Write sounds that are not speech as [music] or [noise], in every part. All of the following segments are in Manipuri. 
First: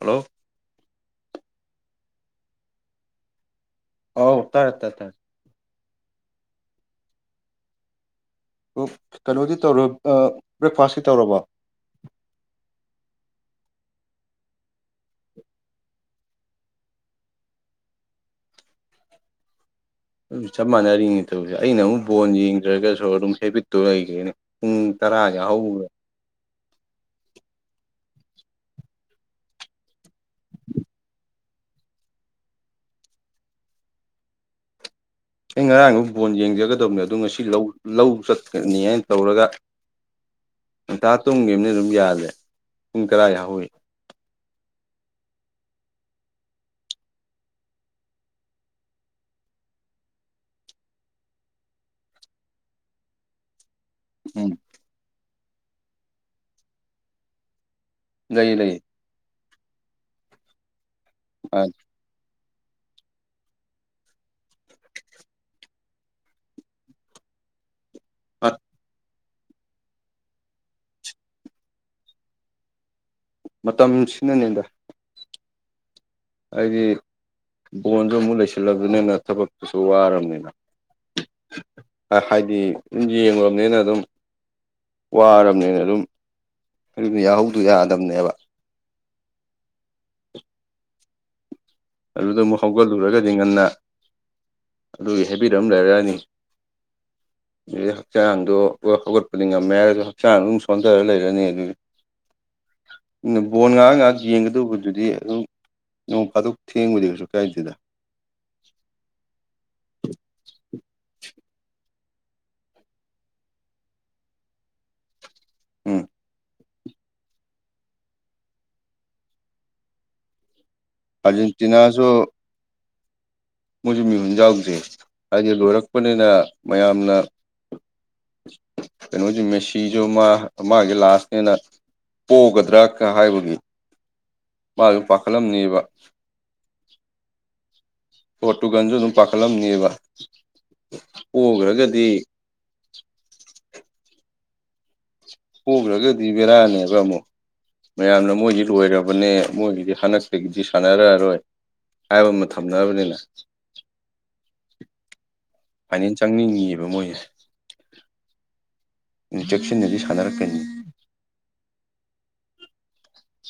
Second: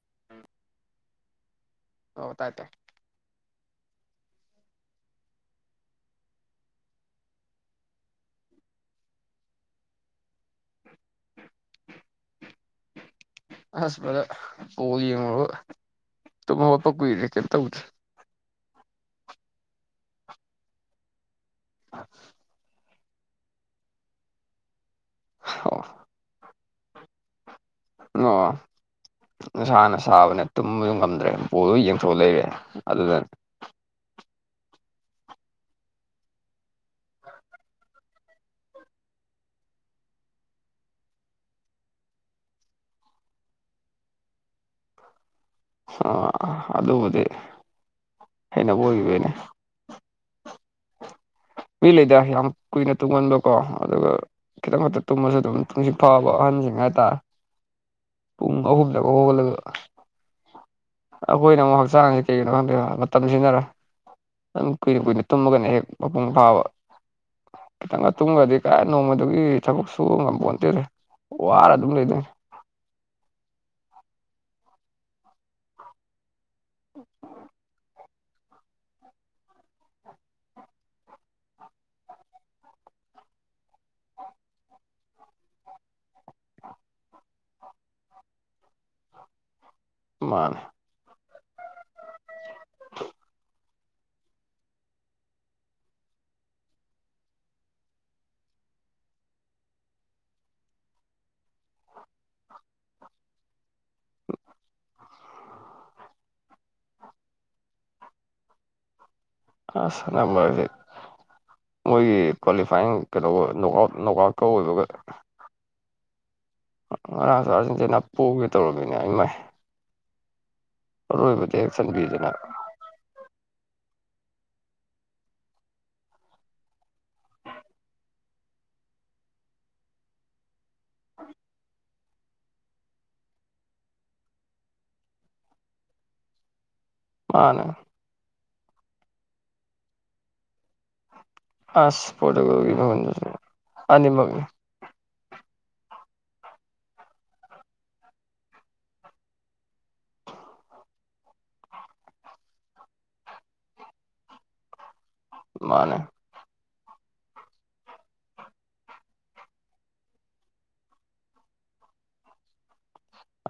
ꯍꯜꯂꯣ ꯍꯥꯎ ꯇꯥꯏ ꯇꯥꯏ ꯍꯥꯏ ꯇꯔꯦ ꯇꯔ ꯇꯔꯦ ꯑꯣ ꯀꯩꯅꯣꯗꯤ ꯇꯧꯔ ꯕ꯭ꯔꯦꯛꯐꯥꯁꯀꯤ ꯇꯧꯔꯕꯣ ꯑꯁꯚꯥꯗꯔ ꯕ‌ꯣꯜ ꯌꯦꯡꯉꯨꯔꯒ ꯇꯨꯝꯣꯠꯄ ꯀꯨꯏꯔ꯭ꯔꯦ ꯀꯩꯝꯇ ꯇꯧꯗ꯭ꯔꯦ ꯆꯞ ꯃꯥꯟꯅꯔꯤꯅꯤ ꯇꯧꯁꯦ ꯑꯩꯅ ꯑꯃꯨꯛ ꯕꯣꯟ ꯌꯦꯡꯗ꯭ꯔꯒꯁꯨ ꯑꯗꯨꯝ ꯍꯦꯕꯤꯠꯇꯨ ꯂꯩꯒꯦꯅꯦ ꯑꯣ ꯑꯣ ꯏꯁꯁꯥꯅ ꯁꯥꯕꯅꯦ ꯇꯨꯝꯕꯁꯨ ꯉꯝꯗ꯭ꯔꯦ ꯕ‌ꯣꯜꯗ‌ꯣ ꯌꯦꯡꯊꯣꯛꯑ ꯂꯩꯔꯦ ꯑꯗꯨꯗꯅꯦ ꯑꯩ ꯉꯔꯥꯡꯗꯨꯛ ꯕꯣꯟ ꯌꯦꯡꯖꯒꯗꯕꯅꯦ ꯑꯗꯣ ꯉꯁꯤ ꯂꯧ ꯆꯠꯀꯅꯤ ꯍꯥꯏꯅ ꯇꯧꯔꯒ ꯉꯇꯥ ꯇꯨꯝꯈꯤꯕ ꯑꯃꯅ ꯑꯗꯨꯝ ꯌꯥꯜꯂꯦ ꯄꯨꯡ ꯇꯔꯥ ꯌꯥ ꯍꯧꯏ ꯑ ꯑꯗꯨꯕꯨꯗꯤ ꯍꯥꯏꯅꯕ ꯑꯣꯏꯈꯤꯕꯩꯅꯦ ꯃꯤ ꯂꯩꯗ ꯌꯥꯝ ꯀꯨꯏꯅ ꯇꯨꯡꯍꯟꯕꯀꯣ ꯑꯗꯨꯒ ꯎꯝ ꯈꯤꯇꯪ ꯇꯨꯝꯕꯁꯨ ꯑꯗꯨꯝ ꯇꯨꯡꯁꯤ ꯐꯥꯎꯕ ꯑꯍꯟꯁꯤꯡ ꯍꯥꯏꯇꯥꯔꯦ ꯂꯩ ꯄꯨꯡ ꯂꯩ ꯑꯍꯨꯝꯗꯒ ꯍꯧꯒꯠꯂꯒ ꯑꯩꯈꯣꯏꯅ ꯑꯃꯨꯛ ꯍꯛꯆꯥꯡ ꯀꯩꯒꯤꯅ‌ꯣ ꯉꯪꯗ‌ꯦꯕ ꯃꯇꯝ ꯃꯁꯤꯅꯔ ꯑꯗꯨ ꯀꯨꯏꯅ ꯀꯨꯏꯅ ꯇꯨꯝꯃꯒꯅ ꯍꯦꯛ ꯃꯄꯨꯡ ꯐꯥꯕ ꯈꯤꯇꯪꯒ ꯇꯨꯝꯈ꯭ꯔꯗꯤ ꯀ ꯅꯣꯡꯃ ꯑꯗꯨꯒꯤ ꯊꯕꯛꯁꯨꯨ ꯉꯝꯄꯟꯇꯦꯔꯦ ꯋꯥꯔ ꯑꯗꯨꯝ ꯂꯩꯗꯣꯏꯅꯤ ꯃꯇꯝ ꯁꯤꯅꯅꯦꯗ ꯍꯥꯏꯗꯤ ꯕꯣꯟ ꯑꯗꯨ ꯑꯃꯨꯛ ꯂꯩꯁꯤꯜꯂꯕꯅꯤꯅ ꯊꯕꯛꯇꯨꯁꯨ ꯋꯥꯔꯕꯅꯤꯅ ꯍꯥꯏꯗꯤ ꯌꯦꯡꯂꯕꯅꯤꯅ ꯑꯗꯨꯝ ꯋꯥꯔꯕꯅꯤꯅ ꯑꯗꯨꯝ ꯑꯗꯨ ꯌꯥꯍꯧꯗꯣ ꯌꯥꯗꯕꯅꯦꯕ ꯃꯥꯅꯦ ꯑꯗꯨꯗ ꯑꯃꯨꯛ ꯍꯧꯒꯠꯂꯨꯔꯒꯗꯤ ꯉꯟꯅ ꯑꯗꯨꯒꯤ ꯍꯥꯏꯕꯤꯔ ꯑꯃ ꯂꯩꯔꯛꯑꯅꯤ ꯑꯗꯨꯩ ꯍꯛꯆꯥꯡꯗꯣ ꯍꯧꯒꯠꯄꯗꯤ ꯉꯝꯃꯦ ꯍꯥꯏꯔꯁꯨ ꯍꯛꯆꯥꯡ ꯑꯗꯨꯝ ꯁꯣꯟꯊꯔ ꯂꯩꯔꯅꯤ ꯑꯗꯨꯗꯤ ꯕꯣꯟ ꯉꯥꯏꯍꯥꯛ ꯉꯥꯏꯍꯥꯛ ꯌꯦꯡꯒꯗꯧꯕꯗꯨꯗꯤ ꯑꯗꯨꯝ ꯅꯣꯡ ꯐꯥꯗꯣꯛ ꯁꯨ ꯀꯥꯏꯁꯤꯗ ꯑ ꯁꯅꯝꯕꯖ ꯃꯣꯏꯒꯤ ꯀ꯭ꯋꯥꯂꯤꯐꯥꯏꯌꯤꯡ ꯀꯩꯗꯧꯕ ꯅꯣꯛꯑꯥꯎꯠ ꯅꯣꯛ ꯑꯥꯎꯠꯀ ꯑꯣꯏꯕꯒ ꯎꯝ ꯉꯔꯥꯡꯁꯨ ꯑꯥꯔꯖꯦꯟꯇꯤꯅꯥ ꯄꯨꯒꯦ ꯇꯧꯔꯕꯝꯃꯤꯅꯦ ꯑꯩ ꯃꯥꯏ ꯑꯥꯔꯖꯦꯟꯇꯤꯅꯥꯁꯨ ꯑꯣꯏꯕꯗꯤꯁꯟꯕꯤꯗꯅ ꯃꯣꯏꯁꯨ ꯃꯤꯍꯨꯟ ꯌꯥꯎꯗꯦ ꯍꯥꯏꯗꯤ ꯂꯣꯏꯔꯛꯄꯅꯤꯅ ꯃꯌꯥꯝꯅ ꯀꯩꯅꯣꯁꯨ ꯃꯦꯁꯤꯁꯨ ꯃꯥ ꯃꯥꯒꯤ ꯂꯥꯁꯅꯦꯅ ꯄꯣꯛꯒꯗ꯭ꯔꯥ ꯀ ꯍꯥꯏꯕꯒꯤ ꯃꯥꯁꯨ ꯄꯥꯈꯠꯂꯝꯅꯦꯕ ꯃꯥꯅ ꯄꯣꯔꯠꯇꯨꯒꯥꯟꯁꯨ ꯑꯗꯨꯝ ꯄꯥꯈꯠꯂꯝꯅꯦꯕ ꯄꯣꯈ꯭ꯔꯒꯗꯤ ꯑꯁ ꯄꯔꯣꯇꯨꯒꯣꯜ [unintelligible] ꯑꯅꯤꯃꯛꯅꯤ ꯍꯨꯒ꯭ꯔꯒꯗꯤ ꯕꯦꯔꯥꯅꯦꯕ ꯑꯃꯨꯛ ꯃꯌꯥꯝꯅ ꯃꯣꯏꯗꯤ ꯂꯣꯏꯔꯕꯅꯦ ꯃꯣꯏꯒꯤꯗꯤ ꯍꯟꯗꯛꯇꯒꯤꯗꯤ ꯁꯥꯟꯅꯔꯔꯣꯏ ꯍꯥꯏꯕ ꯑꯃ ꯊꯝꯅꯔꯕꯅꯤꯅ ꯃꯥꯅꯦ ꯍꯥꯏꯅꯤ ꯇꯪꯅꯤꯡꯉꯤꯑꯦꯕ ꯃꯣꯏꯖꯦ ꯏꯟ ꯖꯦꯛꯁꯤꯟꯅꯗꯤ ꯁꯥꯟꯅꯔꯛꯀꯅꯤ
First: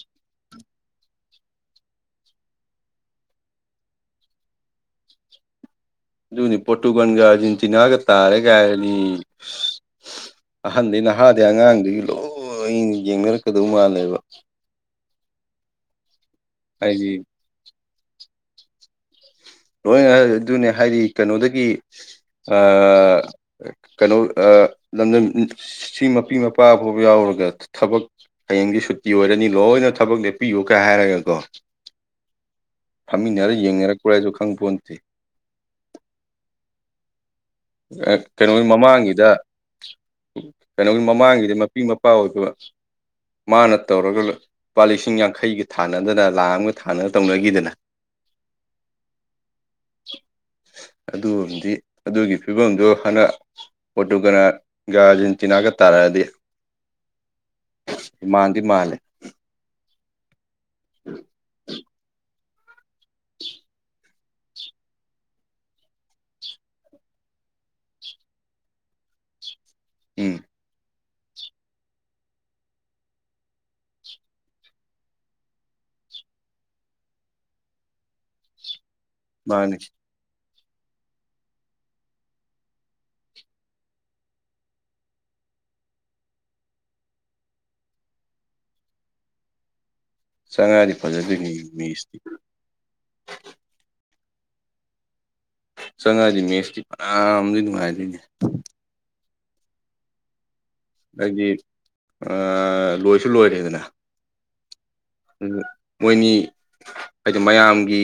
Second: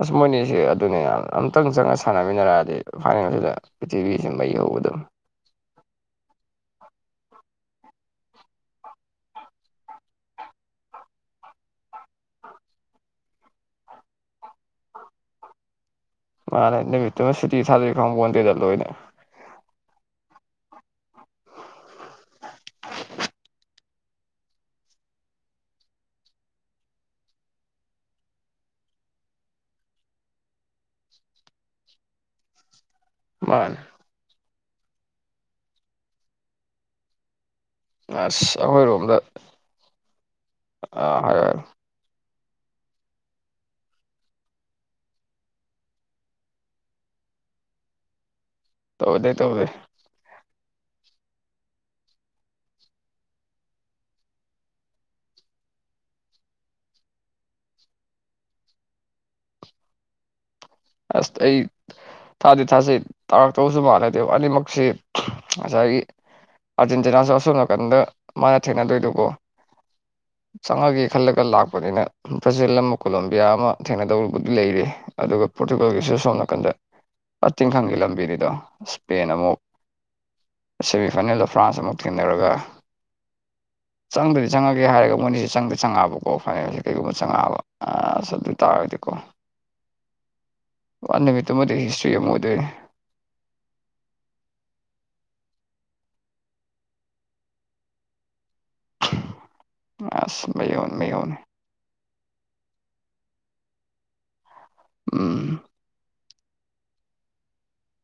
ꯑꯁ ꯃꯣꯏꯅꯤꯑꯁꯦ ꯑꯗꯨꯅꯤ ꯌꯥꯝ ꯑꯝꯇꯪ ꯆꯪꯉ ꯁꯥꯟꯅꯃꯤꯟꯅꯔꯛꯑꯗꯤ ꯐꯥꯏꯅꯦꯜꯁꯤꯗ ꯄ꯭ꯔꯤꯊꯤꯕꯤꯁꯤ ꯃꯩ ꯍꯧꯒꯗꯝ ꯑꯗꯨꯅꯤ ꯄꯔꯣꯇꯨꯒꯥꯟꯒ ꯑꯔꯖꯦꯟꯇꯤꯅꯥꯒ ꯇꯥꯔꯦꯒ ꯍꯥꯏꯔꯗꯤ ꯑꯁ ꯑꯍꯟꯗꯩ ꯅꯍꯥꯗꯩ ꯑꯉꯥꯡꯗꯒꯤ ꯂꯣꯏꯅ ꯌꯦꯡꯅꯔꯛꯀꯗꯧ ꯃꯥꯜꯂꯦꯕ [inaudible] ꯃꯥꯅ ꯍꯥꯏꯗꯤ ꯅꯨꯃꯤꯠꯇꯨ ꯁꯨꯇꯤ ꯊꯥꯗꯣꯏꯔꯤ ꯈꯪ ꯄꯣꯟꯗꯦꯗ ꯂꯣꯏꯅ ꯂꯣꯏꯅ ꯑꯗꯨꯅꯦ ꯍꯥꯏꯗꯤ ꯀꯩꯅꯣꯗꯒꯤ ꯑꯥ ꯀꯩꯅꯣ ꯑ ꯂꯝꯗꯝ ꯑꯝ ꯁꯤ ꯃꯄꯤ ꯃꯄꯥ ꯐꯥꯎꯕ ꯌꯥꯎꯔꯒ ꯊꯕꯛ ꯍꯌꯦꯡꯗꯤ ꯁꯨꯇꯤ ꯑꯣꯏꯔꯅꯤ ꯂꯣꯏꯅ ꯊꯕꯛ ꯂꯦꯞꯄꯤꯌꯨ ꯀ ꯍꯥꯏꯔꯒꯀꯣ ꯐꯝꯃꯤꯟꯅꯔ ꯃꯥꯅꯦ ꯌꯦꯡꯅꯔꯛꯄ꯭ꯔꯖꯨ ꯈꯪꯄꯣꯟꯇꯦ ꯑꯥ ꯑꯁ ꯀꯩꯅꯣꯅꯤ ꯑꯩꯈꯣꯏꯔꯣꯝꯗ ꯃꯃꯥꯡꯒꯤꯗ ꯀꯩꯅꯣꯒꯤ ꯑꯥ ꯍꯥꯏꯔꯣ ꯃꯃꯥꯡꯒꯤꯗ ꯍꯥꯏꯔꯣ ꯃꯄꯤ ꯃ [unintelligible] ꯃꯥꯅ ꯇꯧꯔꯒ ꯂꯨꯄꯥ ꯂꯤꯁꯤꯡ ꯌꯥꯡꯈꯩꯒ ꯊꯥꯅꯗꯅ ꯂꯥꯛ ꯑꯃꯒ ꯊꯥꯅ ꯇꯧꯅꯒꯤꯗꯅ ꯇꯧꯗꯦ ꯇꯧꯗꯦ ꯑꯗꯨꯑꯝꯗꯤ ꯑꯗꯨꯒꯤ ꯐꯤꯕꯝꯗꯨ ꯍꯟꯗꯛ ꯄꯔꯣꯇꯨꯒꯅꯒ ꯑ꯭ꯔꯖꯦꯟꯇꯤꯅꯥꯒ ꯇꯥꯔꯛꯑꯗꯤ ꯃꯥꯟꯗꯤ ꯃꯥꯜꯂꯦ ꯑꯁ ꯑꯩ ꯊꯥꯗꯤ ꯊꯥꯖꯩ ꯇꯥꯔꯛꯇꯧꯕꯁꯨ ꯃꯥꯟꯂꯦꯕ ꯑꯗꯩ ꯑꯅꯤꯃꯛꯁꯦ ꯉꯁꯥꯏꯒꯤ ꯑ꯭ꯔꯖꯦꯟꯇꯤꯅꯥꯁꯨ ꯑꯁꯣꯝꯅꯥꯀꯟꯗ ꯃꯥ ꯊꯦꯡꯅꯗꯣꯏꯗꯨꯕꯣ ꯎꯝ ꯆꯪꯉꯥꯒꯦ ꯈꯜꯂꯒ ꯂꯥꯛꯄꯅꯤꯅ ꯕ꯭ꯔꯖꯤꯜꯑꯝꯃ ꯀꯣꯂꯝꯕꯤꯌꯥ ꯑꯃ ꯊꯦꯡꯅꯗꯧꯔꯨꯕꯗꯤ ꯂꯩꯔꯤ ꯑꯗꯨꯒ ꯄꯣꯔꯇꯨꯒꯜꯒꯤꯁꯨ ꯑꯁꯣꯝ ꯅꯥꯀꯟꯗ ꯑꯥ ꯇꯤꯡꯈꯪꯒꯤ ꯂꯝꯕꯤꯅꯤꯗꯣ ꯏꯁꯄꯦꯟ ꯑꯃꯨꯛ ꯃꯥꯅꯤ ꯁꯦꯃꯤꯐꯥꯏꯅꯦꯜꯗ ꯐ꯭ꯔꯥꯟꯁ ꯑꯃꯨꯛ ꯊꯦꯡꯅꯔꯒ [inaudible] ꯆꯪꯗꯗꯤ ꯆꯪꯉꯒꯦ ꯍꯥꯏꯔꯒ ꯃꯣꯏꯅꯤꯖꯦ ꯆꯪꯗꯤ ꯆꯪꯉꯛꯑꯕꯀꯣ ꯐꯥꯏꯅꯦꯜꯁꯦ ꯀꯩꯒꯨꯝꯕ ꯆꯪꯉꯑꯕ ꯑꯁ ꯑꯗꯨꯏ ꯇꯥꯔꯒꯗꯤꯀꯣ ꯆꯪꯉꯛꯑꯗꯤ ꯄꯨꯔꯥ ꯐꯖꯗꯣꯏꯅꯤ ꯅꯨꯃꯤꯠꯇꯨꯃꯗꯤ ꯃꯦꯠꯁꯇꯤ ꯍꯤꯁꯇ꯭ꯔꯤ ꯑꯃ ꯑꯣꯏꯗꯣꯏꯅꯤ ꯆꯪꯉꯥꯗꯤ ꯃꯦꯁꯇꯤ ꯐꯅꯥꯝꯗꯤ ꯅꯨꯡꯉꯥꯏꯗꯣꯏꯅꯦ ꯑꯁ ꯃꯩ ꯍꯧꯑꯧ ꯍꯥꯏꯗꯤ ꯑꯥ ꯂꯣꯏꯁꯨ ꯂꯣꯏꯔꯦꯗꯅ ꯎꯝ ꯃꯣꯏꯅꯤ ꯍꯥꯏꯗꯤ ꯃꯌꯥꯝꯒꯤ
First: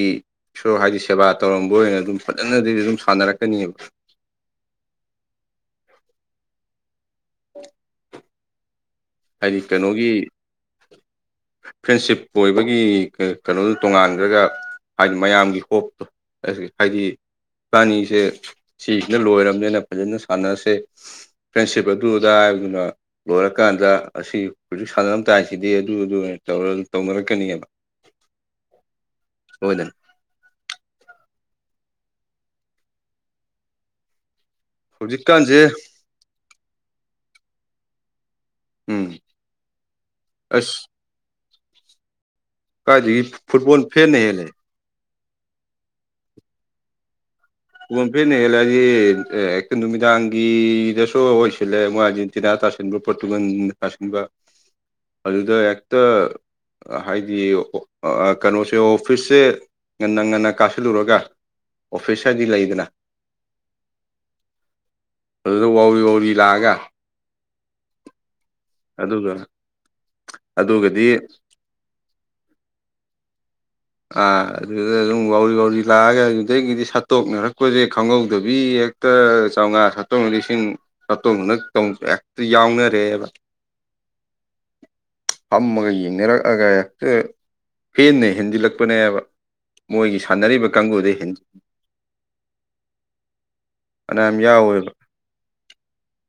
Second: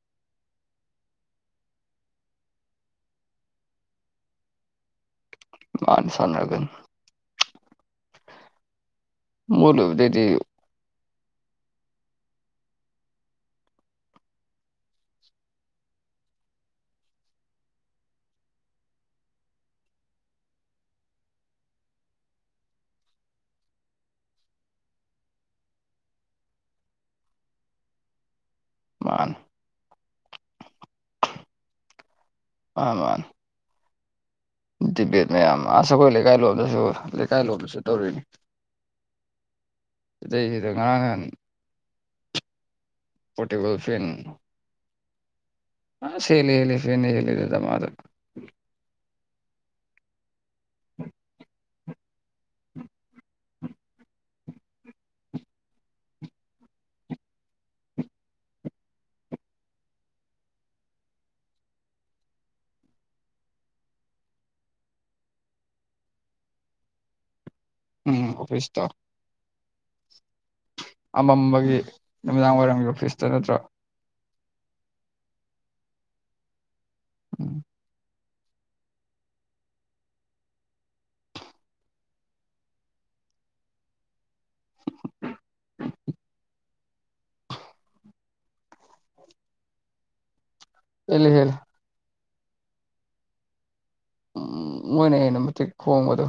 ꯏꯁꯣꯔ ꯍꯥꯏꯗꯤ ꯁꯦꯕꯥ ꯇꯧꯔꯝꯕ ꯑꯣꯏꯅ ꯑꯗꯨꯝ ꯐꯖꯅꯗꯗꯤ ꯑꯗꯨꯝ ꯁꯥꯟꯅꯔꯛꯀꯅꯤꯕ ꯃꯥꯅꯤ ꯁꯥꯟꯅꯔꯒꯟ [unintelligible] ꯍꯥꯏꯗꯤ ꯃꯣꯏ ꯀꯩꯅꯣꯒꯤ ꯂꯣꯏꯕꯗꯩꯗꯤ ꯐ꯭ꯔꯦꯟꯁꯤꯞ ꯑꯣꯏꯕꯒꯤ ꯀꯩ ꯀꯩꯅꯣꯗꯨ ꯇꯣꯉꯥꯟꯒ꯭ꯔꯒ ꯍꯥꯏꯗꯤ ꯃꯌꯥꯝꯒꯤ ꯍꯣꯞꯇꯣ [unintelligible] ꯍꯥꯏꯗꯤ ꯏꯕꯥꯅꯤꯁꯦ ꯁꯤꯁꯤꯅ ꯂꯣꯏꯔꯝꯅꯤꯅ ꯐꯖꯅ ꯁꯥꯟꯅꯁꯦ ꯐ꯭ꯔꯦꯟꯁꯤꯞ ꯑꯗꯨ ꯑꯗ ꯍꯥꯏꯕꯗꯨꯅ ꯂꯣꯏꯔꯀꯥꯟꯗ ꯑꯁꯤ ꯍꯧꯖꯤꯛ ꯁꯥꯟꯅꯔꯝ ꯇꯥꯏꯁꯤꯗꯤ ꯑꯗꯨ ꯑꯗꯨ ꯇꯧꯅ ꯇꯧꯅꯔꯛꯀꯅꯤꯕ ꯃꯥꯟꯅꯦ ꯁꯣꯏꯗꯅ ꯃꯥꯃꯥꯥꯟ ꯗꯤꯕꯦꯠ ꯍꯧꯖꯤꯛꯀꯥꯟꯁꯦ ꯃꯌꯥꯝ ꯑꯁ ꯑꯩꯈꯣꯏ ꯂꯩꯀꯥꯏ ꯂꯣꯝꯗꯁꯨ ꯂꯩꯀꯥꯏ ꯂꯣꯝꯗꯁꯨ ꯇꯧꯔꯤꯅꯤ ꯎꯝ ꯑꯗꯨꯏꯅꯤꯗ ꯑꯁ ꯉꯥꯔꯥꯡ ꯉꯍꯥꯟ ꯀꯥꯏꯗꯒꯤ ꯐꯨ ꯄꯣꯔꯇꯦꯕꯜ ꯐꯨꯠꯕꯣꯜ ꯐꯦꯟ ꯐꯦꯟꯅ ꯍꯦꯜꯂꯦ ꯑꯁ ꯍꯦꯜꯂꯦ ꯍꯦꯜꯂꯦ ꯐꯦꯟꯅ ꯍꯦꯜꯂꯦꯗ ꯗꯃꯥꯗ ꯐꯨꯠꯕꯣꯜ ꯐꯦꯟꯅ ꯍꯦꯂꯛꯑꯗꯤ ꯑꯦꯛ ꯅꯨꯃꯤꯗꯥꯡꯒꯤꯗꯁꯨ ꯑꯣꯏꯁꯤꯜꯂꯦ ꯃꯣꯏ ꯑꯥꯔꯖꯦꯟꯇꯤꯅꯥ ꯇꯥꯁꯤꯟꯕ ꯄꯣꯔꯇꯨꯒꯥꯟ ꯇꯥꯁꯤꯟꯕ ꯑꯗꯨꯗ ꯍ‌ꯦꯛꯇ ꯍꯥꯏꯗꯤ ꯑꯣ ꯑꯥ ꯀꯩꯅꯣꯁꯦ ꯑꯣꯐꯤꯁꯁꯦ ꯉꯟꯅ ꯉꯟꯅ ꯀꯥꯁꯤꯜꯂꯨꯔꯒ ꯑꯣꯐꯤꯁ ꯗꯒꯤ ꯂꯩꯗꯅ ꯑꯗꯨꯗꯥ ꯋꯥꯎꯔꯤ ꯋꯥꯎꯔꯤ ꯂꯥꯛꯑꯒ ꯎꯝ ꯑꯣꯐꯤꯁꯇ ꯑꯗꯨꯒ ꯑꯗꯨꯒ ꯑꯃꯝꯕꯒꯤ ꯅꯨꯃꯤꯗꯥꯡ ꯋꯥꯏꯔꯝꯒꯤ ꯑꯣꯐꯤꯁꯇ ꯅꯠꯇ꯭ꯔꯣ ꯑꯥ ꯑꯗꯨꯗ ꯑꯗꯨꯝ ꯋꯥꯎꯔꯤ ꯋꯥꯎꯔꯤ ꯂꯥꯛꯑꯒ ꯑꯗꯨꯗꯒꯤꯗꯤ ꯎꯝ ꯁꯠꯇꯣꯛꯅꯔꯛꯄꯖ‌ꯦ ꯈꯪꯍꯧꯗꯕꯤ ꯍ‌ꯦꯛ ꯇ ꯆꯧꯉꯥ ꯁꯠꯇꯣꯛ ꯂꯤꯁꯤꯡ ꯁꯠꯇꯣꯡꯅꯥ ꯇꯧ ꯍꯦꯛꯇ ꯌꯥꯎꯅꯔꯦꯑꯦꯕꯥ [inaudible] ꯐꯝꯃꯒ ꯌꯦꯡꯅꯔꯛꯑꯒ ꯍ‌ꯦꯛ ꯍꯦꯟꯅ ꯍꯦꯟꯖꯤꯜꯂꯛ ꯄꯅꯦꯕꯥ ꯃꯣꯏꯒꯤ ꯁꯥꯟꯅꯔꯤꯕ ꯀꯥꯡꯕꯨꯗ ꯍꯦꯜꯂꯤ ꯍꯦꯟꯖꯤ ꯍꯦꯜꯂꯤ ꯐꯅꯌꯥꯝ ꯎꯝ ꯌꯥꯎꯋꯦꯕ ꯃꯣꯏꯅ ꯍ‌ꯦꯟꯅ ꯃꯇꯤꯛ ꯈꯣꯡꯕꯗꯣ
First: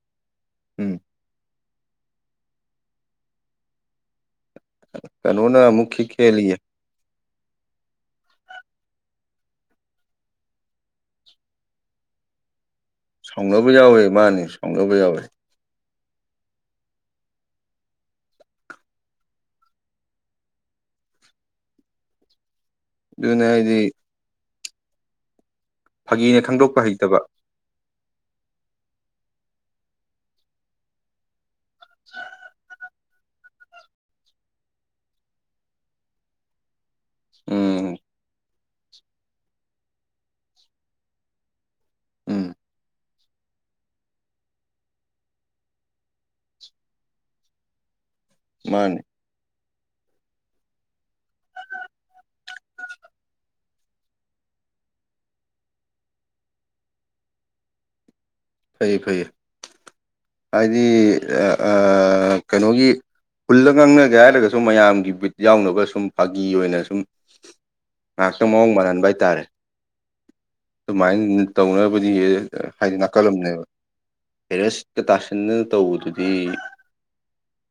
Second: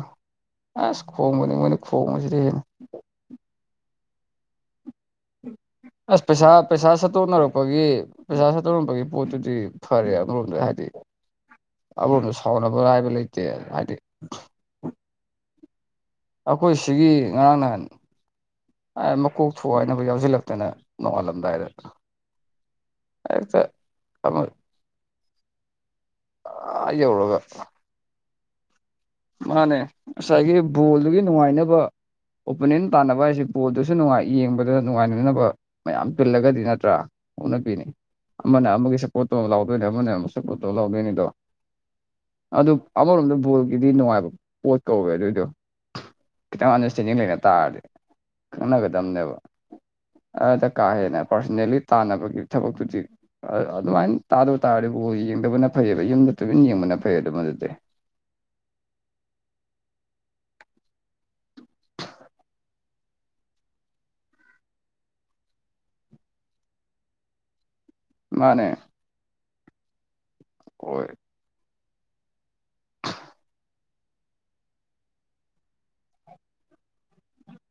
ꯎꯝ ꯑꯁ ꯈꯣꯡꯕꯅꯦ ꯃꯣꯏꯅ ꯈꯣꯡꯕꯁꯤꯗꯤ ꯍꯦꯟꯅ ꯀꯩꯅꯣꯅꯥ ꯃꯨꯛ ꯈꯤꯛ ꯑꯁ ꯄꯩꯁꯥ ꯍ‌ꯦꯜꯂꯤꯌ‌ꯦ ꯄꯩꯁꯥ ꯁꯠꯇꯣꯛꯅꯔꯛꯄꯒꯤ ꯄꯩꯁꯥ ꯁꯠꯇꯣꯛꯅꯔꯛꯄꯒꯤ ꯄꯣꯠꯇꯨꯗꯤ ꯐꯔꯦ ꯑꯃꯔꯣꯝꯗ ꯍꯥꯏꯗꯤ ꯑꯝꯔ‌ꯣꯝꯗꯥ ꯁꯥꯎꯅꯕꯩ ꯍꯥꯏꯗꯤ ꯁꯥꯎꯅꯕ ꯌꯥꯎꯋꯦ ꯃꯥꯅꯤ ꯁꯥꯎꯅꯕ ꯌꯥꯎꯋꯦ ꯑꯈꯣꯏ ꯁꯤꯒꯤ ꯉꯔꯥꯡ ꯅꯥꯍꯟ ꯑꯥ ꯃꯀꯣꯛ ꯊꯨꯒꯥꯏꯅꯕ ꯌꯥꯎꯁꯤꯜꯂꯛꯇꯅ ꯅꯣꯡꯉꯥꯜꯂꯝꯗꯥꯏꯗ ꯗꯨꯅꯦ ꯍꯦꯛꯇ ꯍꯥꯏꯗꯤ [unintelligible] ꯐꯥꯒꯤꯅ ꯈꯪꯗꯣꯛꯄ ꯑꯥ ꯍꯩꯇꯕ ꯌꯧꯔꯒꯥ ꯃꯥꯅꯦ ꯉꯁꯥꯏꯒꯤ ꯕꯣꯜꯗꯨꯒꯤ ꯅꯨꯡꯉꯥꯏꯅꯕ ꯑꯣꯄꯅꯤꯟ ꯇꯥꯟꯅꯕ ꯍꯥꯏꯁꯦ ꯕ‌ꯣꯜꯗꯨꯁꯨ ꯅꯨꯡꯉꯥꯏ ꯌꯦꯡꯕꯗ ꯅꯨꯡꯉꯥꯏꯅꯅꯕ ꯃꯌꯥꯝ ꯇꯤꯜꯂꯒꯗꯤ ꯅꯠꯇ꯭ꯔꯥ ꯑꯣꯛꯅꯕꯤꯅꯤ ꯎꯝ ꯑꯃꯅ ꯑꯃꯒꯤ ꯁꯞꯄꯣꯔꯠ ꯇꯧ ꯂꯥꯎꯗꯣꯏꯅꯦ ꯑꯃꯅ ꯃꯨꯛ ꯁꯞꯄꯣꯔꯠ ꯇꯧ ꯂꯥꯎꯗꯣꯏꯅꯤꯗꯣ ꯎꯝ ꯑꯗꯨ ꯑꯃꯔ‌ꯣꯝꯗ ꯒꯤꯗꯤ ꯅꯨꯡꯉꯥꯏꯕ ꯄꯣꯠ ꯀꯧꯋꯦ ꯑꯗꯨꯏꯗꯣ ꯈꯤꯇꯪ ꯑꯟꯗꯔꯁꯇꯦꯟꯗꯤꯡ ꯂꯩꯅ ꯇꯥꯔꯗꯤ ꯃꯥꯅꯦ ꯈꯪꯅꯒꯗꯝꯕꯅꯦꯕ ꯑꯗ ꯀꯥ ꯍꯦꯟꯅ ꯄꯥꯔꯁꯣꯅꯦꯜꯂꯤ ꯇꯥꯟꯅꯕꯒꯤ ꯊꯕꯛꯇꯨꯗꯤ ꯑ ꯑꯗꯨꯃꯥꯏꯅ ꯇꯥꯗꯕ ꯇꯥꯔꯗꯤ ꯕ‌ꯣꯜ ꯌꯦꯡꯗꯕꯅ ꯐꯩꯕꯥ ꯌꯨꯝꯗ ꯇꯨꯃꯤꯟ ꯌꯦꯡꯕꯅ ꯐꯩꯌꯦ ꯑꯗꯨꯝ ꯑꯗꯨꯗꯤ ꯐꯩꯌꯦ ꯐꯩꯌꯦ ꯍꯥꯏꯗꯤ ꯑꯥ ꯀꯅꯣꯒꯤ ꯍꯨꯜꯂ ꯉꯥꯡꯅꯒꯦ ꯍꯥꯏꯔꯒꯁꯨ ꯃꯌꯥꯝꯒꯤ ꯕꯤꯠ ꯌꯥꯎꯅꯕ ꯁꯨꯝ ꯐꯥꯒꯤ ꯑꯣꯏꯅ ꯁꯨꯝ ꯉꯥꯛꯇꯪ ꯃꯥꯅꯦ ꯃꯑꯣꯡ ꯃꯥꯜꯍꯟꯕ ꯍꯥꯏꯇꯥꯔꯦ ꯍꯣꯏ ꯑꯗꯨꯃꯥꯏꯅ [unintelligible] ꯇꯧꯅꯕꯗꯤ ꯍ‌ꯦ ꯍꯥꯏꯗꯅꯥ ꯀꯂꯝꯅꯦꯕ ꯄꯦꯔꯦꯁꯤꯠꯀꯥ ꯇꯥꯁꯤꯟꯗꯅ ꯇꯧꯕꯗꯨꯗꯤ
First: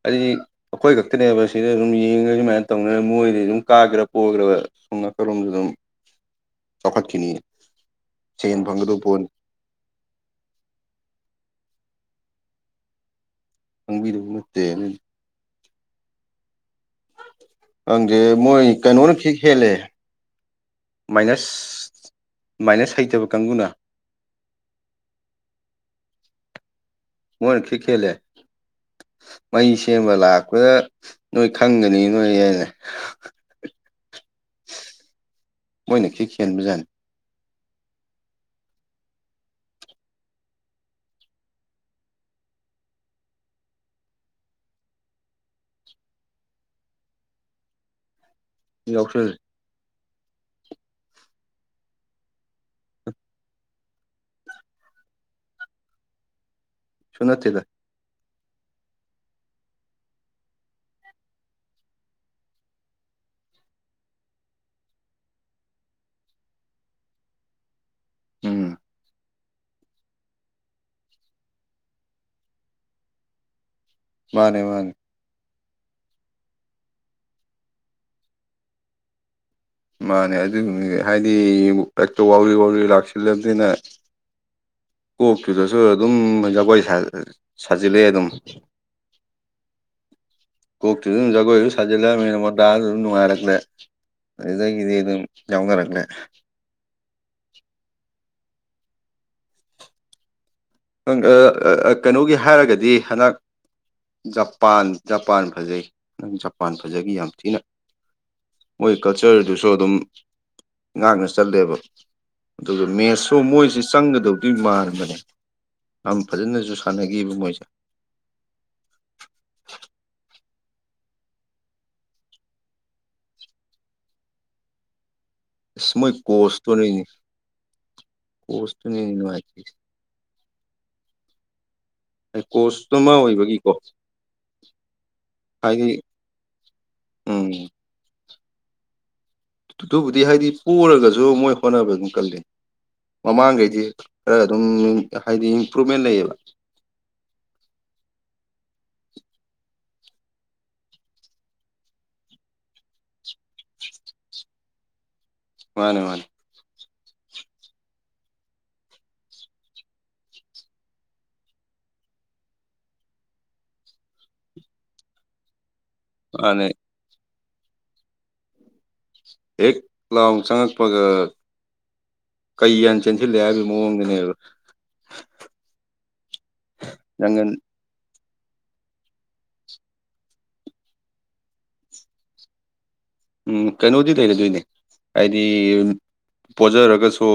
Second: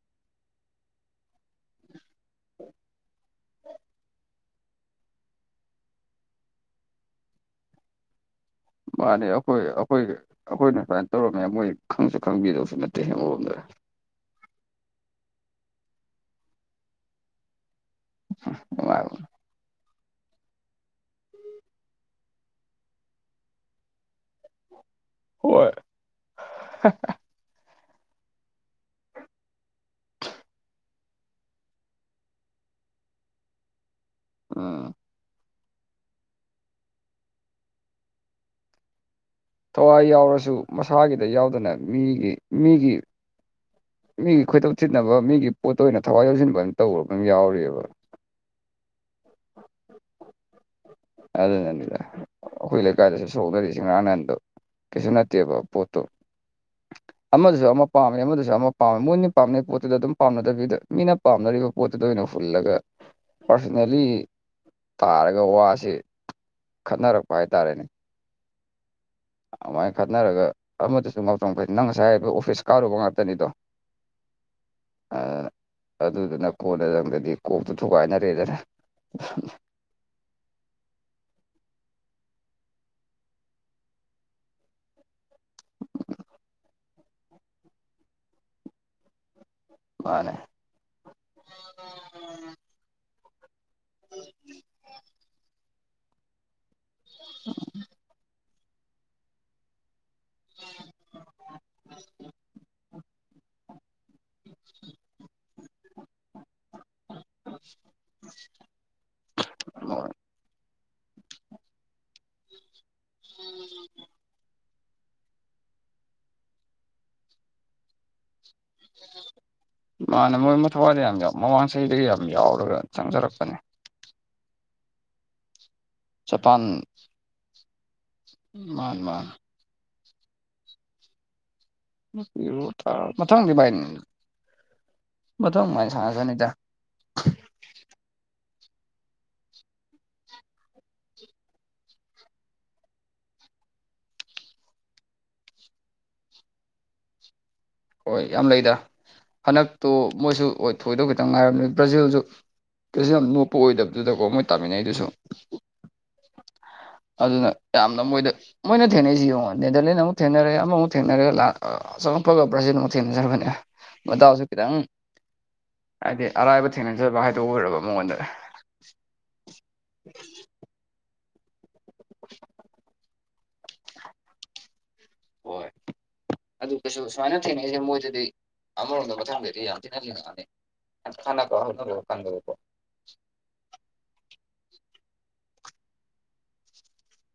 ꯑꯩ ꯑꯩꯈꯣꯏ ꯈꯛꯇꯅꯦꯕ ꯁꯤꯗ ꯑꯗꯨꯝ ꯌꯦꯡꯉ ꯁꯨꯃꯥꯏꯅ ꯇꯧꯅ ꯃꯣꯏꯗꯤ ꯑꯗꯨꯝ ꯀꯥꯒ꯭ꯔꯥ ꯄꯣꯈ꯭ꯔꯥꯕ ꯁꯨꯝ ꯅꯥꯀꯜꯂꯣꯝꯗ ꯗꯨꯝ ꯆꯥꯎꯈꯠꯈꯤꯅꯤ ꯁꯦꯟ ꯐꯪꯒꯗꯨ ꯄ‌ꯣꯟ ꯍꯣꯏ ꯑꯩꯈꯣꯏ ꯑꯩꯈꯣꯏꯅ ꯁꯨꯃꯥꯏꯅ ꯇꯧꯔꯝꯃꯦ ꯃꯣꯏ ꯈꯪꯁꯨ ꯈꯪꯕꯤꯗꯕꯁꯨ ꯅꯠꯇꯦ ꯑꯃꯔꯣꯝꯗ ꯈꯪꯕꯤꯗꯧꯕ ꯅꯠꯇꯦ [unintelligible] ꯈꯪꯗꯦ ꯃꯣꯏ ꯀꯩꯅꯣꯅ ꯅꯨꯡꯉꯥꯏꯕ ꯐꯤ ꯍꯦꯜꯂꯦ ꯃꯥꯏꯅꯁ ꯃꯥꯏꯅꯁ ꯍꯩꯇꯕ ꯀꯥꯡꯕꯨꯅ ꯍꯣꯏ ꯃꯣꯏꯅ ꯈꯤꯛ ꯍꯦꯜꯂꯦ ꯃꯩ ꯁꯦꯝꯕ ꯂꯥꯛꯄꯗ ꯅꯣꯏ ꯈꯪꯒꯅꯤ ꯅꯣꯏ [inaudible] ꯎꯝ ꯃꯣꯏꯅ ꯈꯤꯛ ꯍꯦꯟꯕꯖꯥꯟꯅꯤ ꯊꯋꯥꯏ ꯌꯥꯎꯔꯁꯨ ꯃꯁꯥꯒꯤꯗ ꯌꯥꯎꯗꯅ ꯃꯤꯒꯤ ꯃꯤꯒꯤ ꯃꯤꯒꯤ ꯈꯣꯏꯗꯧ ꯊꯤꯠꯅꯕ ꯃꯤꯒꯤ ꯄꯣꯠꯇ ꯑꯣꯏꯅ ꯊꯋꯥꯏ ꯌꯥꯎꯁꯤꯟꯕ ꯑꯣꯏꯅ ꯇꯧꯔꯛꯄ ꯑꯃ ꯌꯥꯎꯔꯤꯑꯦꯕ ꯌꯥꯎꯁꯟꯂꯦ ꯑꯗꯨꯅꯅꯤꯗ ꯑꯩꯈꯣꯏ ꯂꯩꯀꯥꯏꯗꯁꯨ ꯁꯣꯛꯅꯔꯤꯁꯦ ꯉꯔꯥꯡ ꯅꯍꯥꯟꯗꯣ ꯀꯩꯁꯨ ꯅꯠꯇꯦꯕ ꯄꯣꯠꯇꯣ ꯁꯨ ꯅꯠꯇꯦꯗ ꯑꯃꯗꯁꯨ ꯑꯃ ꯄꯥꯝꯃꯦ ꯑꯃꯗꯁꯨ ꯑꯃ ꯄꯥꯝꯃꯦ ꯃꯣꯏꯅ ꯄꯥꯝꯅꯩ ꯄꯣꯠꯇꯨꯗ ꯑꯗꯨꯝ ꯄꯥꯝꯅꯗꯕꯤꯗ ꯃꯤꯅ ꯄꯥꯝꯅꯔꯤꯕ ꯄꯣꯠꯇꯨꯗ ꯑꯣꯏꯅ ꯍꯨꯜꯂꯒ ꯄꯥꯔꯁꯣꯅꯦꯜꯂꯤ ꯇꯥꯔꯒ ꯋꯥꯁꯦ ꯈꯟꯅꯔꯛꯄ ꯍꯥꯏꯇꯥꯔꯦꯅꯦ ꯎꯝ ꯑꯃꯥꯏꯅ ꯈꯠꯅꯔꯒ ꯑꯃꯗꯨꯁꯨ ꯉꯥꯎꯇ꯭ꯔꯡ ꯐꯩꯇꯪ ꯅꯪ ꯉꯁꯥꯏ ꯍꯥꯏ ꯑꯣꯐꯤꯁ ꯀꯥꯔꯨꯕ ꯉꯥꯛꯇꯅꯤꯗꯣ ꯃꯥꯅꯦ ꯃꯥꯅꯦ [unintelligible] ꯑꯗꯨꯗꯨꯅ ꯀꯣꯟꯅꯊꯪꯘꯗꯤ ꯀꯣꯛꯇꯨ ꯊꯨꯒꯥꯏꯅꯔꯦꯗꯅ ꯃꯥꯅꯦ [unintelligible] ꯍꯥꯏꯗꯤ ꯍꯦꯛꯇ ꯋꯥꯎꯔꯤ ꯋꯥꯎꯔꯤ ꯂꯥꯛꯁꯤꯜꯂꯕꯅꯤꯅ ꯀꯣꯛꯇꯨꯗꯁꯨ ꯑꯗꯨꯝ ꯖꯒꯣꯏ ꯁꯥꯖꯤꯜ ꯁꯥꯖꯤꯜꯂꯛꯑꯦ ꯑꯗꯨꯝ ꯃꯥꯅꯦ ꯀꯣꯛꯇꯨꯗ ꯑꯗꯨꯝ ꯖꯒꯣꯏꯁꯨ ꯁꯥꯖꯤꯜꯂꯛꯑꯕ ꯃꯤꯅ ꯃꯣꯗꯥꯗꯨ ꯑꯗꯨꯝ ꯅꯨꯡꯉꯥꯏꯔꯛꯂꯦ ꯑꯗꯨꯗꯒꯤꯗꯤ ꯑꯗꯨꯝ ꯌꯥꯎꯅꯔꯛꯂꯦ [unintelligible] [unintelligible] [unintelligible] ꯀꯩꯅꯣꯒꯤ ꯍꯥꯏꯔꯒꯗꯤ ꯍꯟꯗꯛ ꯖꯄꯥꯟ ꯖꯄꯥꯟ ꯐꯖꯩ ꯑꯪ ꯖꯄꯥꯟ ꯐꯖꯈꯤ ꯌꯥꯝ ꯊꯤꯅ ꯃꯣꯏ ꯀꯜꯆꯔꯗꯨꯁꯨ ꯑꯗꯨꯝ ꯉꯥꯛꯅ ꯆꯠꯂꯦꯕ ꯑꯗꯨꯒ ꯃꯦꯠꯁꯁꯨ ꯃꯣꯏꯁꯤ ꯆꯪꯒꯗꯧꯗꯤ ꯃꯥꯟꯕꯅꯦ ꯌꯥꯝ ꯐꯖꯅꯁꯨ ꯁꯥꯟꯅꯈꯤꯕ ꯃꯣꯏꯁꯦ ꯃꯥꯅꯦ ꯃꯣꯏ ꯃꯊꯋꯥꯗꯤ ꯌꯥꯝ ꯌꯥꯎ ꯃꯃꯥꯡ ꯆꯍꯤꯗꯒꯤ ꯌꯥꯝ ꯌꯥꯎꯔꯒ ꯆꯪꯖꯔꯛꯄꯅꯦ ꯃꯣꯏ ꯀꯣꯁ ꯖꯄꯥꯟ ꯇꯨꯅꯤꯅꯤ ꯃꯥꯅꯤ ꯀꯣꯁꯇꯨꯅꯤꯅꯤ ꯃꯥꯅꯤ ꯅꯨꯉꯥꯏꯇ꯭ꯔꯤꯁꯦ [unintelligible] ꯀꯣꯁ ꯇꯨꯃ ꯃꯊꯪꯗꯤ ꯑꯣꯏꯕꯒꯤꯀꯣ ꯚꯥꯏ ꯃꯊꯪ ꯃꯥꯏꯅ ꯍꯥꯏꯗꯤ ꯁꯥꯟꯅꯁꯅꯤꯗ ꯎꯝ ꯑꯗꯨꯕꯨꯗꯤ ꯍꯥꯏꯗꯤ ꯄꯣꯔꯒꯁꯨ ꯃꯣꯏ ꯍꯣꯠꯅꯕ ꯑꯗꯨꯝ ꯀꯜꯂꯤ ꯃꯃꯥꯡꯈꯩꯗꯤ ꯈꯔ ꯑꯗꯨꯝ ꯍꯥꯏꯗꯤ ꯏꯝꯄ꯭ꯔꯨꯚꯃꯦꯟ ꯂꯩꯌꯦꯕ ꯍꯣꯏ ꯌꯥꯝ ꯂꯩꯗ ꯍꯟꯗꯛꯇꯣ ꯃꯣꯏꯁꯨ ꯍꯣꯏ ꯊꯣꯏꯗꯧ ꯈꯤꯇꯪ ꯉꯥꯏꯔꯕꯅꯤ ꯕ꯭ꯔꯥꯖꯤꯜꯁꯨ ꯀꯩꯁꯨ ꯌꯥꯝ ꯅꯣꯛꯄ ꯑꯣꯏꯗꯕꯗꯨꯗꯀꯣ ꯃꯣꯏ ꯇꯥꯃꯤꯟꯅꯩꯗꯨꯁꯨ ꯃꯥꯅꯦ ꯃꯥꯅꯦ ꯑꯗꯨꯅ ꯌꯥꯝꯅ ꯃꯣꯏꯗ ꯃꯣꯏꯅ ꯊꯦꯡꯅꯩꯁꯤ ꯌꯦꯡꯉꯣ ꯅꯦꯗꯔꯂꯦꯟ ꯑꯃꯨꯛ ꯊꯦꯡꯅꯔꯦ ꯑꯃ ꯑꯃꯨꯛ ꯊꯦꯡꯅꯔꯦ [unintelligible] ꯕ꯭ꯔꯥꯖꯤꯟ ꯑꯃꯨꯛ ꯊꯦꯡꯅꯖꯔꯕꯅꯦ ꯃꯗꯥꯎꯁꯨ ꯈꯤꯇꯪ ꯍꯥꯏꯗꯤ ꯃꯥꯅꯦ ꯑꯔꯥꯏꯕ ꯊꯦꯡꯅꯖ ꯐꯖꯕ ꯍꯥꯏꯗꯣ ꯑꯣꯏꯔꯕ ꯃꯉꯣꯟꯗ ꯍꯦꯛ ꯂꯥꯎ ꯆꯪꯉꯛꯄꯒ ꯀꯩ ꯍꯥꯟꯅ ꯆꯦꯟꯁꯤꯜꯂꯦ ꯍꯥꯏꯕꯒꯤ ꯃꯑꯣꯡꯗꯅꯦꯕ ꯍꯣꯏ ꯑꯗꯨ ꯀꯩꯁꯨ ꯁꯨꯃꯥꯏꯅ ꯅꯪꯒꯟ ꯊꯦꯡꯅꯩꯁꯦ ꯃꯣꯏꯗꯗꯤ ꯑꯃꯔꯣꯝꯗ ꯃꯊꯥꯡꯗꯗꯤ ꯌꯥꯝ ꯊꯤꯅ [unintelligible] ꯎꯝ ꯀꯩꯅꯣꯗꯤ ꯂꯩꯔꯗꯣꯏꯅꯦ ꯍꯥꯏꯗꯤ ꯄꯣꯖꯔꯒꯁꯨ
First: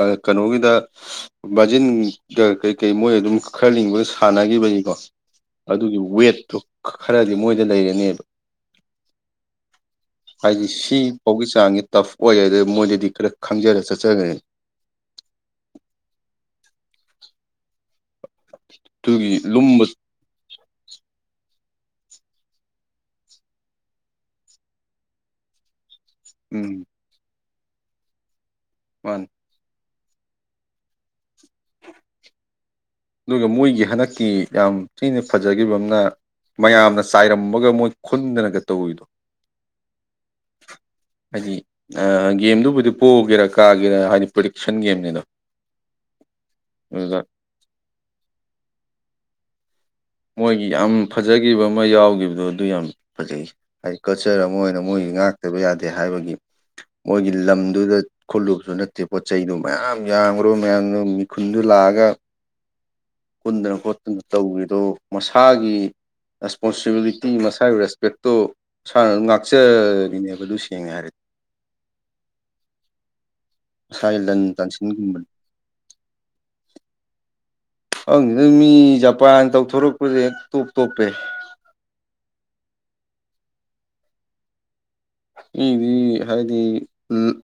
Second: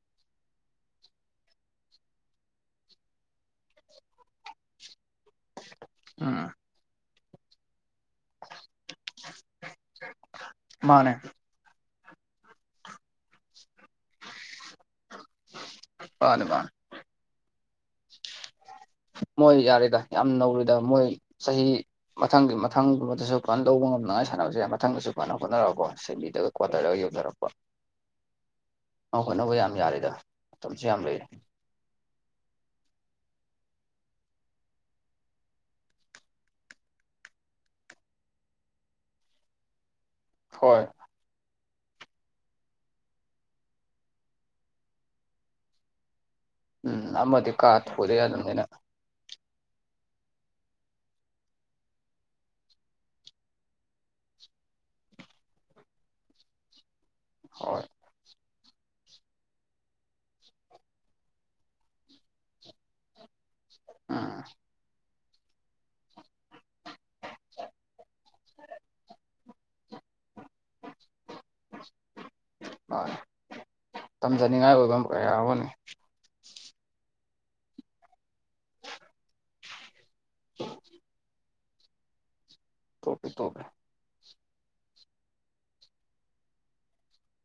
ꯑ ꯀꯩꯅꯣꯒꯤꯗ ꯕꯥꯖꯤꯟꯒ ꯀꯩꯀꯩ ꯃꯣꯏ ꯑꯗꯨꯝ ꯈꯔ ꯂꯤꯡꯕꯒ ꯁꯥꯟꯅꯈꯤꯕꯒꯤꯀꯣ ꯑꯗꯨꯒꯤ ꯎꯝ ꯋꯦꯠꯇꯨ ꯈꯔꯗꯤ ꯃꯣꯏꯗ ꯂꯩꯔꯅꯦꯕ [unintelligible] ꯍꯥꯏꯗꯤ ꯃꯥꯅꯦ ꯁꯤꯐꯥꯎꯒꯤ ꯆꯥꯡꯁꯦ ꯇꯐ ꯑꯣꯏ ꯍꯥꯏꯗꯣ ꯃꯣꯏꯗꯗꯤ ꯈꯔ ꯈꯪꯖꯔ ꯆꯠꯆꯒ꯭ꯔꯅꯤ [unintelligible] ꯃꯥꯅꯤ ꯃꯥꯅꯤ [unintelligible] ꯃꯣꯏ ꯂꯨꯝꯕ ꯌꯥꯔꯦꯗ ꯌꯥꯝ ꯅꯧꯔꯤꯗ ꯃꯣꯏ ꯆꯍꯤ ꯃꯊꯪꯒꯤ ꯃꯊꯪꯒꯨꯝꯕꯗꯁꯨ ꯐꯖꯟ ꯂꯧꯕ ꯉꯝꯅꯉꯥꯏ ꯁꯥꯅꯕꯁꯨ ꯌꯥꯏ ꯃꯊꯪꯗꯁꯨ ꯐꯖꯟ ꯍꯣꯠꯅꯔꯒꯀꯣ ꯁꯦꯃꯤꯗꯒ ꯎꯝ ꯀ꯭ꯋꯥꯇꯔꯗ ꯌꯧꯖꯔꯛꯄ ꯑꯧ ꯃꯥꯅꯤ ꯍꯣꯠꯅꯕ ꯌꯥꯝ ꯌꯥꯔꯤꯗ ꯃꯇꯝꯁꯨ ꯌꯥꯝ ꯂꯩꯔꯤ ꯑꯗꯨꯒ ꯃꯣꯏꯒꯤ ꯍꯟꯗꯛꯀꯤ ꯌꯥꯝ ꯊꯤꯅ ꯐꯖꯒꯤꯕ ꯑꯃꯅ ꯃꯌꯥꯝꯅ ꯆꯥꯏꯔꯝꯕꯒ ꯃꯣꯏ ꯈꯨꯟꯗꯅꯒ ꯇꯧꯋꯤꯗꯣ ꯍꯣꯏ ꯍꯥꯏꯗꯤ ꯑꯥ ꯒꯦꯝꯗꯨꯕꯨꯗꯤ ꯄꯣꯛꯒꯦꯔꯥ ꯀꯥꯒꯦꯔꯥ ꯍꯥꯏꯗꯤ ꯄ꯭ꯔꯦꯗꯤꯛꯁꯟ ꯒꯦꯝꯅꯤꯗꯣ [inaudible] ꯎꯝ ꯑꯗꯨꯗ ꯑꯃꯗꯤ ꯀꯥ ꯊꯣꯏꯗ ꯌꯥꯗꯝꯅꯤꯅ ꯃꯣꯏꯒꯤ ꯑꯝ ꯐꯖꯒꯤꯕ ꯑꯃ ꯌꯥꯎꯒꯤꯕꯗꯣ ꯑꯗꯨ ꯌꯥꯝ ꯐꯖꯩ ꯍꯥꯏꯗꯤ ꯀꯜꯆꯔ ꯑꯃ ꯑꯣꯏꯅ ꯃꯣꯏꯒꯤ ꯉꯥꯛꯇꯕ ꯌꯥꯗꯦ ꯍꯥꯏꯕꯒꯤ ꯃꯣꯏꯒꯤ ꯍꯣꯏ ꯂꯝꯗꯨꯗ ꯈꯨꯜꯂꯨꯕꯁꯨ ꯅꯠꯇꯦ ꯄꯣꯠ ꯆꯩꯗꯣ ꯃꯌꯥꯝ ꯌꯥꯝꯒꯔꯥꯕ ꯃꯌꯥꯝꯗꯣ ꯃꯤꯈꯨꯟꯗꯨ ꯂꯥꯛꯑꯒꯥ ꯈꯨꯟꯗꯅ ꯈꯣꯠꯇꯅ ꯎꯝ ꯇꯧꯒꯔꯤꯗꯣ ꯃꯁꯥꯒꯤ ꯔꯦꯁꯄꯣꯟꯁꯤꯕꯤꯂꯤꯇꯤ ꯃꯁꯥꯒꯤ ꯔꯦꯁꯄꯦꯛꯇꯣ ꯃꯁꯥꯅ ꯑꯗꯨꯝ ꯉꯥꯛꯆꯔꯤꯅꯦꯕ ꯑꯗꯨ ꯁꯦꯡꯅ ꯍꯥꯏꯔꯗꯤ ꯍꯣꯏ ꯃꯁꯥꯒꯤ ꯂꯟ ꯇꯝꯖꯅꯤꯡꯉꯥꯏ ꯑꯣꯏꯕ ꯇꯥꯟꯁꯤꯟꯒꯨꯝꯕꯅꯤ ꯃꯌꯥꯝ ꯑꯃꯅꯤ ꯈꯪꯗꯦꯗ ꯃꯤ ꯖꯄꯥꯟꯅ ꯇꯧꯊꯣꯔꯛꯄꯁꯦ ꯇꯣꯞ ꯇꯣꯞꯄꯦ ꯇꯣꯞꯄꯦ ꯇꯣꯞꯄꯦ ꯏꯗꯤ ꯍꯥꯏꯗꯤ ꯎꯝ